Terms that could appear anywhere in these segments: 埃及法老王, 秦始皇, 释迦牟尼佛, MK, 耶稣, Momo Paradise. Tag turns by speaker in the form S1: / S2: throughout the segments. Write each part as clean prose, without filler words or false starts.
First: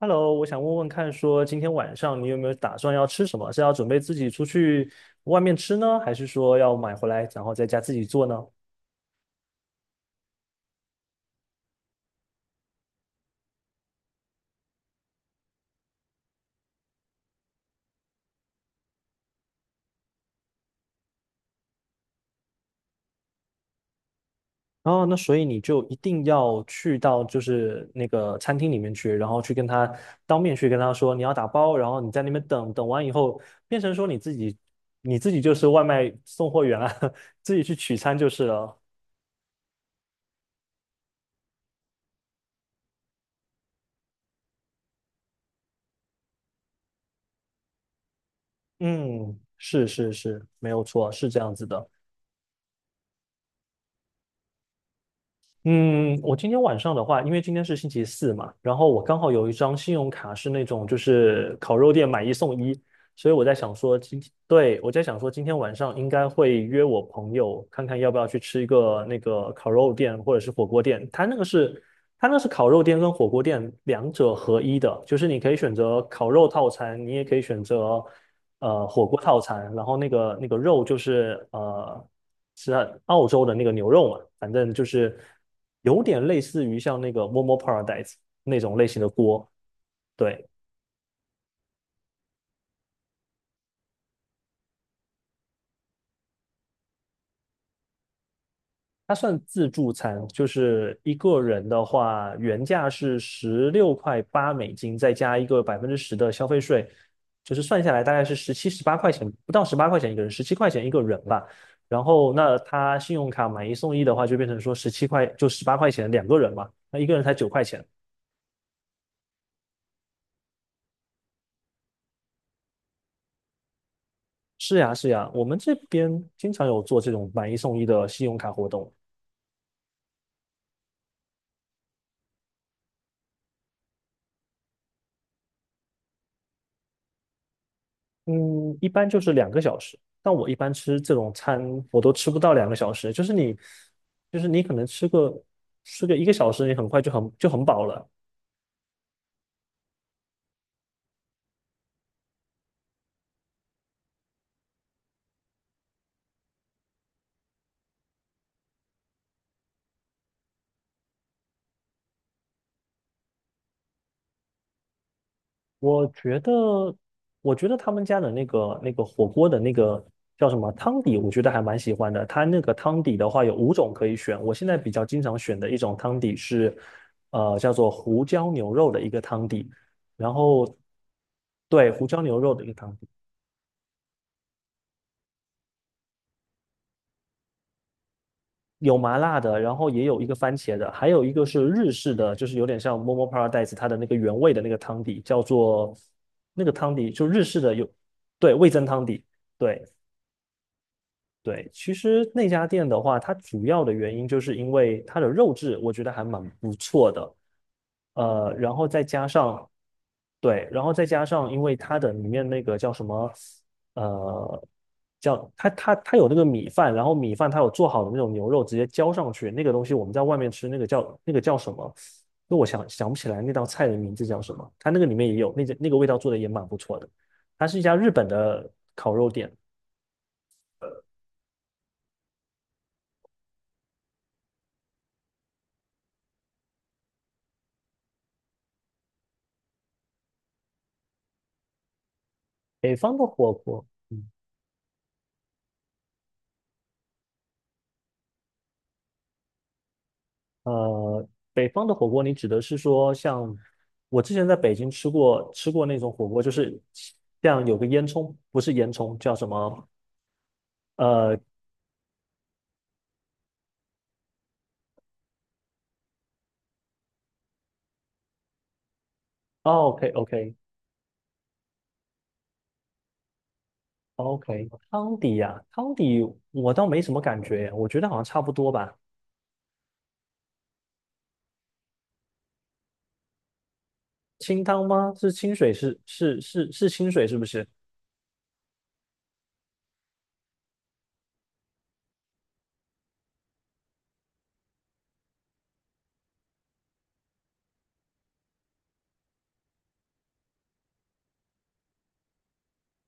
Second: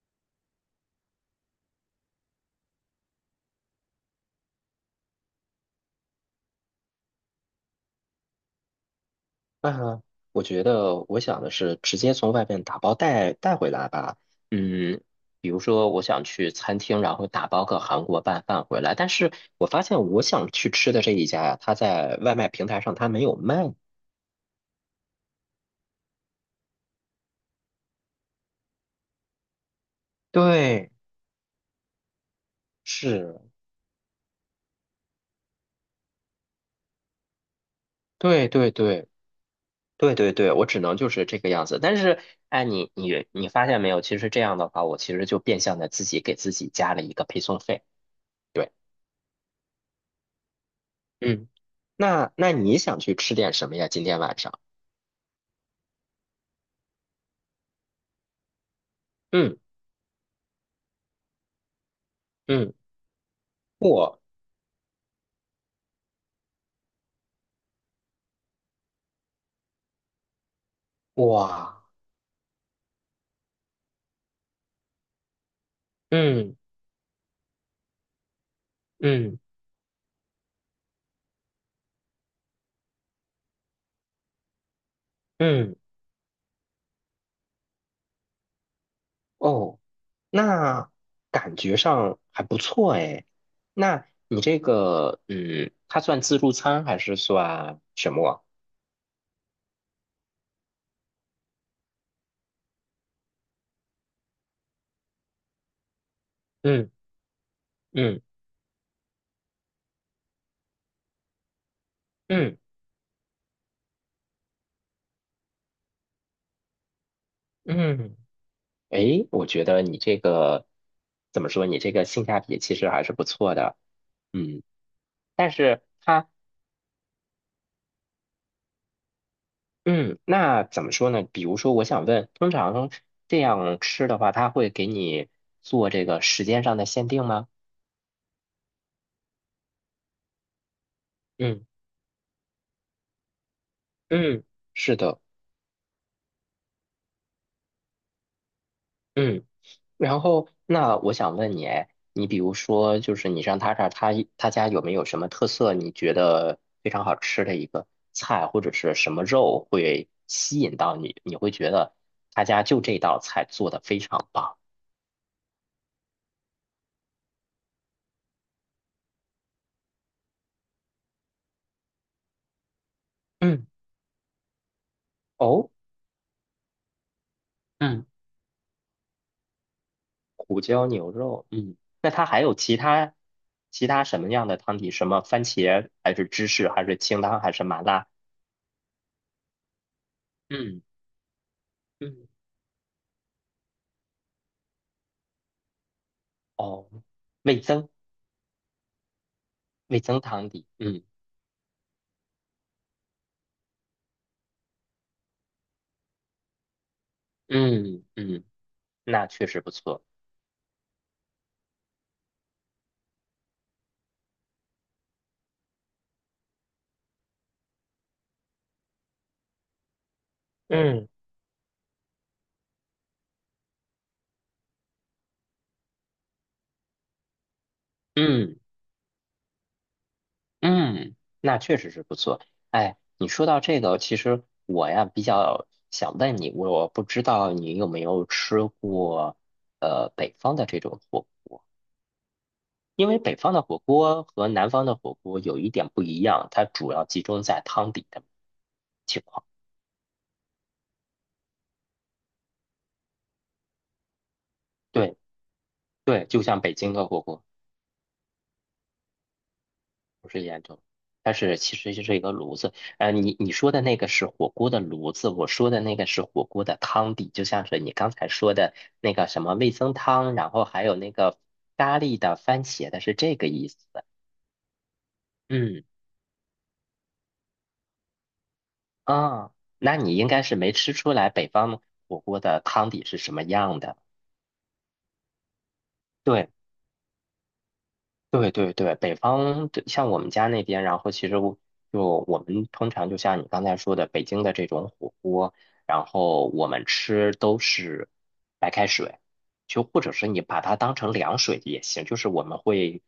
S1: Hello,我想问问看，说今天晚上你有没有打算要吃什么？是要准备自己出去外面吃呢，还是说要买回来然后在家自己做呢？
S2: 啊，我觉得我想的是直接从外面打包带回来吧。嗯，比如说我想去餐厅，然后打包个韩国拌饭回来，但是我发现我想去吃的这一家呀，他在外卖平台上他没有卖。
S1: 哦，那所以你就一定要去到就是那个餐厅里面去，然后去跟他当面去跟
S2: 对，
S1: 他说你要打包，然后你在那边等等完以后，
S2: 是，
S1: 变成说你自己就是外卖送货员啊，自己去取餐就是
S2: 对对
S1: 了。
S2: 对，对，我只能就是这个样子。但是，哎，你发现没有？其实这样的话，我其实就变相的自己给自己加了一个配送费。对，
S1: 嗯，是是是，没有错，是这
S2: 嗯，
S1: 样子的。
S2: 那你想去吃点什么呀？今天晚上？
S1: 嗯，我今天晚上的话，因为今天是星期四嘛，然后我刚好有一
S2: 嗯。
S1: 张信用卡是那种就是烤肉店买一送
S2: 嗯，
S1: 一，所以我在想说今天，对，我在想说今天晚上应该会约我朋友看看要不要去吃一个那个烤肉店或者是火锅店，它那个
S2: 哇，
S1: 是它那是烤肉店跟火锅店两者合一的，就是你可以选择烤肉
S2: 嗯
S1: 套餐，你也可以选择。火锅
S2: 嗯
S1: 套餐，然后那个肉就是是澳洲的那个牛肉嘛，反正就是
S2: 嗯，
S1: 有点类似于像那个 Momo Paradise 那种类型的锅，
S2: 哦，
S1: 对，
S2: 那感觉上还不错哎。那你这个，嗯，它算自助餐还是算什么啊？
S1: 它算自助餐，就是一个人的话，原价是16.8美金，再加一个10%的消费税，
S2: 嗯
S1: 就是算下来大
S2: 嗯
S1: 概是17、18块钱，不到十八块钱一个人，17块钱一个人吧。然后那
S2: 嗯
S1: 他信用卡买一送一的话，就变成说十七块，就十八块钱两个人嘛，那一个人才9块钱。
S2: 嗯，诶，我觉得你这个怎么说？你这个性价比其实还是不错的。嗯，
S1: 是呀，是呀，我
S2: 但
S1: 们这
S2: 是
S1: 边
S2: 它，
S1: 经常有做这种买一送一的信用卡活动。
S2: 嗯，那怎么说呢？比如说，我想问，通常这样吃的话，它会给你做这个时间上的限定吗？
S1: 嗯，一般就是两个小时，但我一般吃这种餐，
S2: 嗯。
S1: 我都吃不到两个小时。就是你，就
S2: 嗯，
S1: 是你可能
S2: 是
S1: 吃
S2: 的，
S1: 个吃个1个小时，你很快就很饱了。
S2: 嗯，然后那我想问你，哎，你比如说，就是你上他这儿，他他家有没有什么特色？你觉得非常好吃的一个菜，或者是什么肉会吸引到你？你会觉得他家就这道菜做的非常棒。
S1: 我觉得，我觉得他们家的那个火锅的那个叫什么汤底，我觉得还蛮喜欢的。它那个汤底的话有
S2: 嗯，
S1: 5种可以选，我现在比较经常选的
S2: 哦，
S1: 一种汤底是，叫做
S2: 嗯
S1: 胡椒牛肉的一个汤底。然
S2: 胡
S1: 后，
S2: 椒牛肉，嗯，
S1: 对，胡
S2: 那
S1: 椒
S2: 它
S1: 牛
S2: 还
S1: 肉
S2: 有
S1: 的一个
S2: 其
S1: 汤
S2: 他其他什么样的汤底？什么番茄还是芝士还是清汤还是麻辣？
S1: 有麻辣的，然后也有一个番茄
S2: 嗯
S1: 的，还有一个是日式
S2: 嗯，
S1: 的，就是有点像 Momo Paradise 它的那个原味的那个汤底，叫做那个
S2: 哦，
S1: 汤底就日式
S2: 味
S1: 的有，
S2: 增。
S1: 对，味增汤底，对
S2: 味增汤底，嗯
S1: 对。其实那家店的话，它主要的原因就是因为它的肉质我觉得还蛮不错的，
S2: 嗯嗯，
S1: 然后再
S2: 那
S1: 加
S2: 确实
S1: 上
S2: 不错，
S1: 对，然后再加上，因为它的里面那个叫什么，呃，叫它有那个米饭，然后米饭它有做好的那种牛肉直接浇上去，那个东西我们在外面吃，
S2: 嗯
S1: 那个叫什么？那我想想不起来那道菜的名字叫什么。它那个里面也有那个味道做的也蛮不错的。它是一家日本
S2: 嗯
S1: 的烤肉店，
S2: 嗯，那确实是不错。哎，你说到这个，其实我呀比较想问你，我不知道你有没有吃过北方的这种火锅，
S1: 北
S2: 因
S1: 方
S2: 为
S1: 的
S2: 北
S1: 火
S2: 方的火
S1: 锅。
S2: 锅
S1: 嗯
S2: 和南方的火锅有一点不一样，它主要集中在汤底的情况。
S1: 呃，北方的火锅，你指的是说像我之前在北京吃
S2: 对
S1: 过吃过那种
S2: 对，
S1: 火
S2: 就
S1: 锅，就
S2: 像北
S1: 是
S2: 京的火锅。
S1: 像有个烟囱，不是烟囱，叫什么？
S2: 不是烟囱，它
S1: 呃
S2: 是其实就是一个炉子。你你说的那个是火锅的炉子，我说的那个是火锅的汤底，就像是你刚才说的那个什么味增
S1: ，OK
S2: 汤，然
S1: OK
S2: 后还有那个咖喱的、番茄的，是这个意思。
S1: OK,汤底呀、
S2: 嗯
S1: 汤底我倒没什么感觉耶我觉得好像差不多吧。
S2: 啊，那你应该是没吃出来北方火锅的汤底是什么样的。
S1: 清汤吗？是清水是是
S2: 对。
S1: 是是清水是不是？
S2: 对对对，北方的像我们家那边，然后其实我就我们通常就像你刚才说的，北京的这种火锅，然后我们吃都是白开水，就或者是你把它当成凉水也行，就是我们会，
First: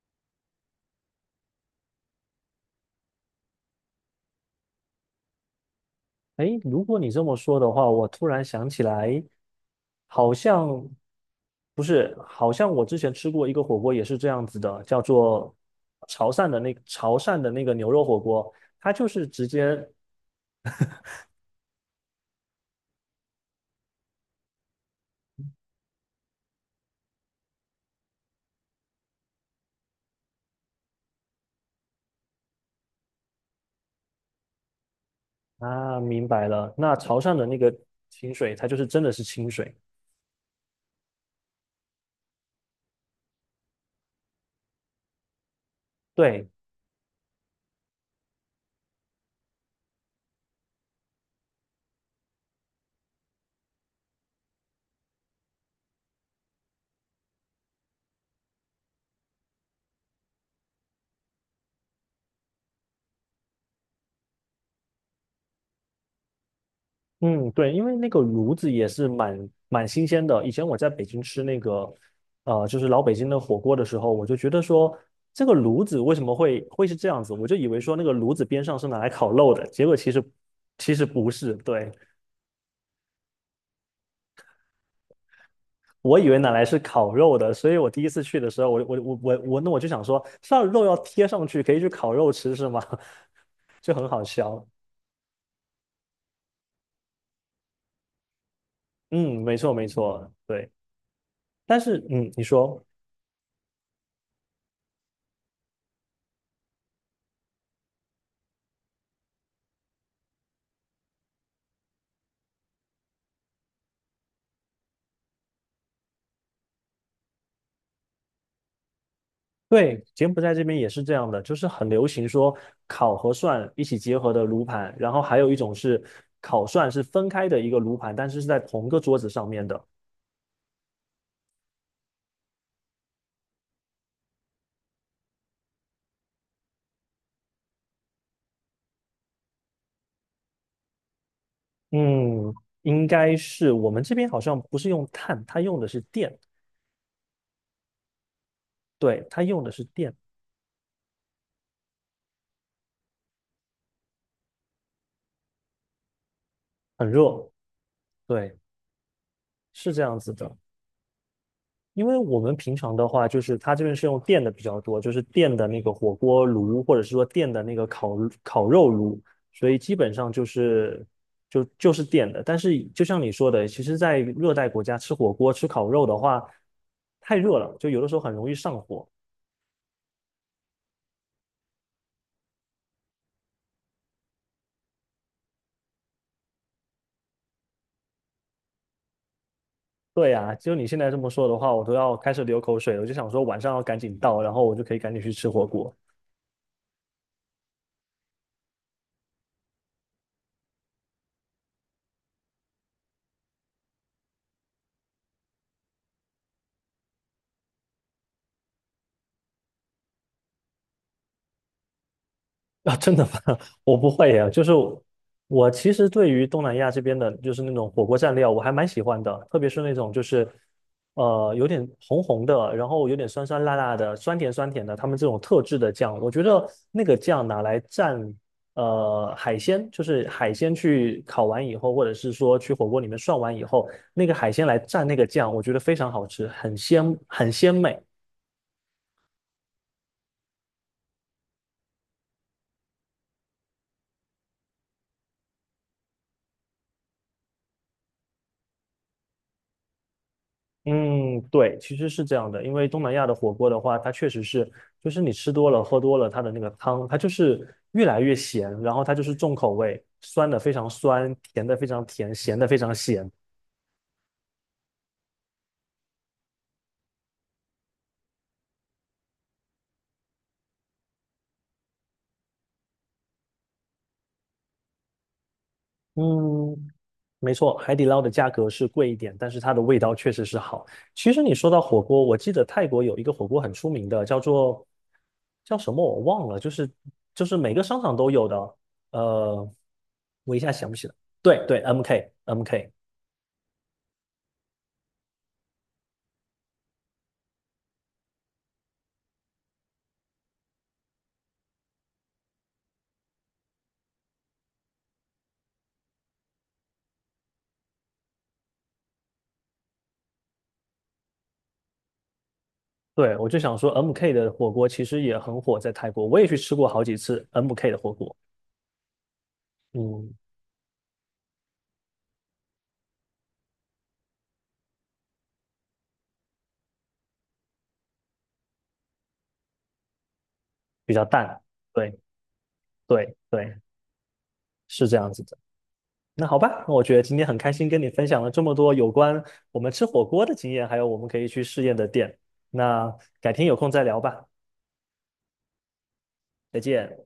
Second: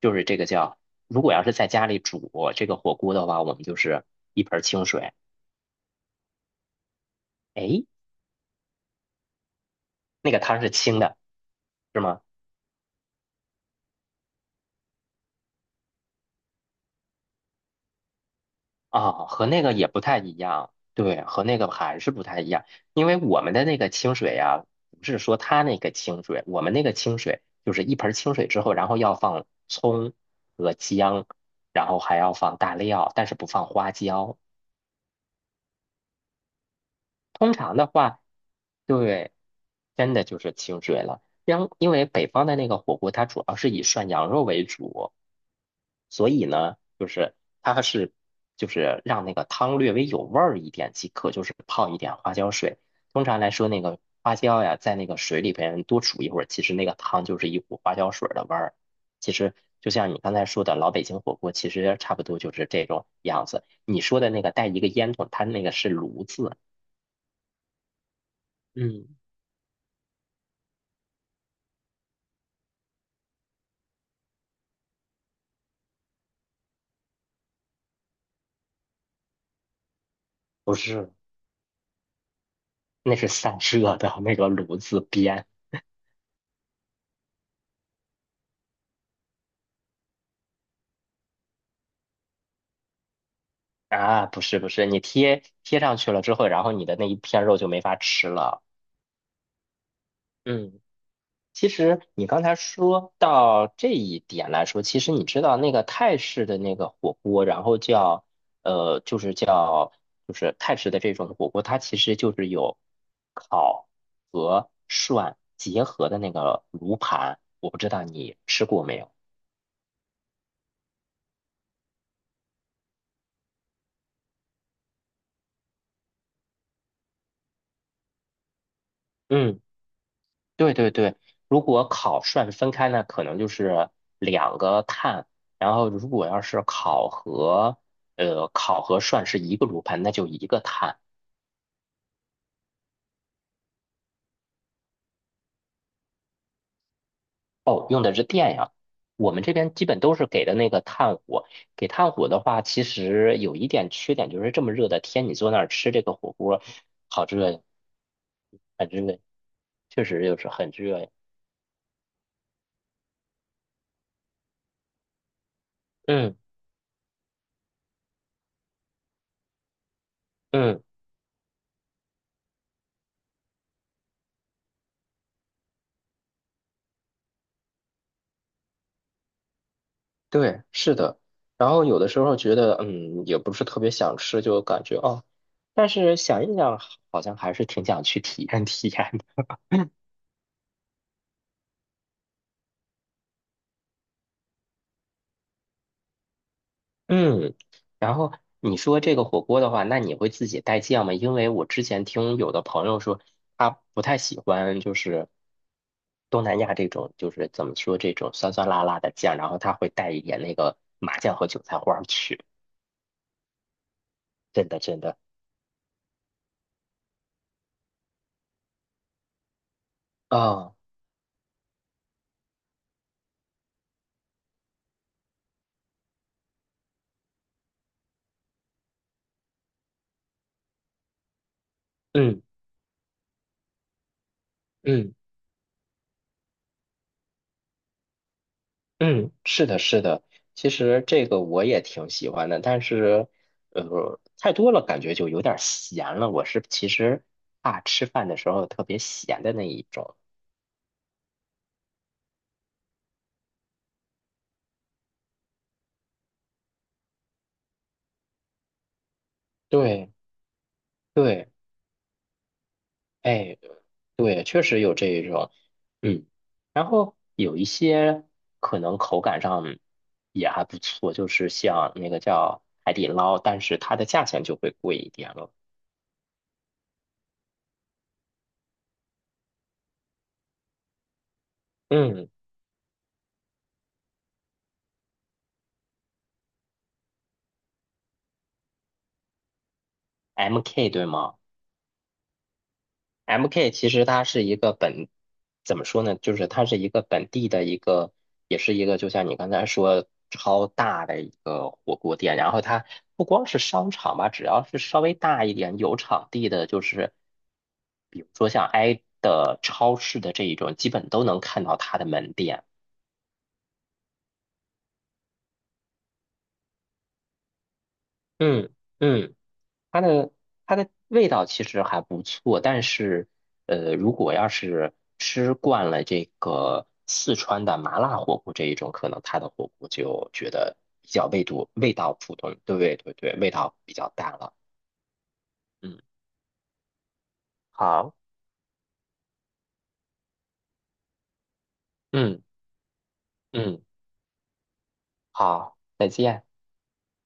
S2: 就是这个叫，如果要是在家里煮这个火锅的话，我们就是一盆儿清水，
S1: 诶，如果你这么说的
S2: 诶，
S1: 话，我突然想起来，
S2: 那
S1: 好
S2: 个汤是
S1: 像
S2: 清的，
S1: 不
S2: 是
S1: 是，
S2: 吗？
S1: 好像我之前吃过一个火锅也是这样子的，叫做潮汕的那个牛肉火锅，它就
S2: 啊，
S1: 是直
S2: 和那个
S1: 接
S2: 也不太一样，对，和那个还是不太一样，因为我们的那个清水呀，不是说它那个清水，我们那个清水就是一盆儿清水之后，然后要放葱和姜，然后还要放大料，但是不放花椒。
S1: 啊，明白了，那潮汕的
S2: 通
S1: 那个
S2: 常的话，
S1: 清水，它就是真的是
S2: 对，
S1: 清水，
S2: 真的就是清水了。因为北方的那个火锅，它主要是以涮羊肉为主。所以
S1: 对，
S2: 呢，就是它是就是让那个汤略微有味儿一点即可，就是泡一点花椒水。通常来说，那个花椒呀，在那个水里边多煮一会儿，其实那个汤就是一股花椒水儿的味儿。其实就像你刚才说的，老北京火锅其实差不多就是这种样子。你说的那个带一个烟筒，它那个是炉子，
S1: 嗯，对，因为那个炉子也是
S2: 嗯，
S1: 蛮新鲜的。以前我在北京吃那个，就是老北京的火锅的时候，我就觉得说，这个炉子为什么会是这样子？我就以为说那个炉子边上是拿来烤肉的，结果其实
S2: 不
S1: 其实
S2: 是，
S1: 不是。对，
S2: 那是散热的那个炉子边
S1: 我以为拿来是烤肉的，所以我第一次去的时候，我就想说，上肉要贴上去，可以去烤肉吃是吗？就很好
S2: 啊，不是
S1: 笑。
S2: 不是，你贴贴上去了之后，然后你的那一片肉就没法吃了。
S1: 嗯，没错没错，对。
S2: 嗯，其
S1: 但是
S2: 实你
S1: 嗯，你
S2: 刚才
S1: 说。
S2: 说到这一点来说，其实你知道那个泰式的那个火锅，然后叫就是叫就是泰式的这种火锅，它其实就是有烤和涮结合的那个炉盘，我不知道你吃过没有？
S1: 对，柬埔寨这边也是这样的，就是很流行说烤和涮一起结合的炉盘，然后还有一种是烤涮是分开的一个炉盘，但是是在同个桌子上
S2: 嗯，
S1: 面的。
S2: 对对对，如果烤涮分开呢，可能就是两个碳，然后如果要是烤和烤和涮是一个炉盘，那就一个碳。
S1: 嗯，应该是我们这边好像不是用炭，它用的是电，
S2: 哦，用的是电呀。
S1: 对，
S2: 我
S1: 它
S2: 们这
S1: 用的
S2: 边
S1: 是
S2: 基本
S1: 电，
S2: 都是给的那个炭火。给炭火的话，其实有一点缺点，就是这么热的天，你坐那儿吃这个火锅，
S1: 很
S2: 好
S1: 热，
S2: 热呀，
S1: 对，
S2: 很热呀，
S1: 是这
S2: 确
S1: 样
S2: 实
S1: 子
S2: 就是
S1: 的。
S2: 很热呀。
S1: 因为我们平常的话，就是它这边是用电的比较多，就是电的那个火
S2: 嗯
S1: 锅炉，或者是说电的那个烤肉炉，所以基本上就
S2: 嗯，
S1: 是就是电的。但是就像你说的，其实，在热带国家吃火锅、吃烤肉的话，太热了，就有的时候很容易上火。
S2: 对，是的。然后有的时候觉得，嗯，也不是特别想吃，就感觉哦，但是想一想，好像还是挺想去体验体验的。
S1: 对呀，就你现在这么说的话，我都要开始流口水了。我就想说晚上要赶紧到，然后我就可以赶紧去吃火锅。
S2: 嗯，然后你说这个火锅的话，那你会自己带酱吗？因为我之前听有的朋友说，他不太喜欢就是东南亚这种，就是怎么说这种酸酸辣辣的酱，然后他会带一点那个麻酱和韭菜花儿去。
S1: 啊，真的吗？我不会呀，就
S2: 真
S1: 是
S2: 的，真的
S1: 我其实对于东南亚这边的，就是那种火锅蘸料，我还蛮喜欢的，特别是那种就是
S2: 啊，
S1: 有点红红的，然后有点酸酸辣辣的，酸甜酸甜的，他们这种特制的酱，我觉得那个酱拿来蘸海鲜，就是海鲜去烤完以后，或者是
S2: 嗯
S1: 说去火锅里面涮完以后，那个海鲜来蘸
S2: 嗯
S1: 那个酱，我觉得非常好吃，很鲜很鲜美。
S2: 嗯，是的，是的。其实这个我也挺喜欢的，但是太多了感觉就有点儿咸了。我是其实怕吃饭的时候特别咸的那一种。
S1: 嗯，对，其实是这样的，因为东南亚的火锅的话，它确实是，就是你吃多了、喝多了，它的那个汤，它就是越来越咸，然后它就是重口味，
S2: 对
S1: 酸的非常酸，
S2: 对，
S1: 甜的非常甜，咸的非常咸。
S2: 哎，对，确实有这一种，嗯，然后有一些可能口感上也还不错，就是像那个叫海底捞，但是它的价钱就会贵一点了。
S1: 嗯，没错，海底捞的价格是贵一点，但是它的味道确实是好。其实你说到火锅，
S2: 嗯
S1: 我记得泰国有一个火锅很出名的，叫做叫什么我忘了，就是就是每个商场都有的，呃，我一下想
S2: ，MK
S1: 不起
S2: 对
S1: 来。
S2: 吗？
S1: 对对，MK。
S2: MK 其实它是一个本，怎么说呢？就是它是一个本地的一个，也是一个，就像你刚才说超大的一个火锅店。然后它不光是商场吧，只要是稍微大一点有场地的，就是比如说像挨的超市的这一种，基本都能看到它的门店。
S1: 对，我就想说，MK 的火锅其实也很火，在泰国，我也去吃过好几次 MK 的火锅，
S2: 嗯嗯。它的
S1: 嗯，
S2: 它的味道其实还不错，但是如果要是吃惯了这个四川的麻辣火锅这一种，可能它的火锅就觉得比
S1: 比较
S2: 较味
S1: 淡，
S2: 度味道
S1: 对
S2: 普通，对对对，
S1: 对
S2: 味道
S1: 对，
S2: 比较淡了。
S1: 是这样子的。
S2: 嗯，
S1: 那好吧，那我觉得今天很开心跟你
S2: 好，
S1: 分享了这么多有关我们吃火锅的经验，还有我们可以去试验的店。
S2: 嗯
S1: 那改天有
S2: 嗯，
S1: 空再聊吧，
S2: 好，再见。
S1: 再见。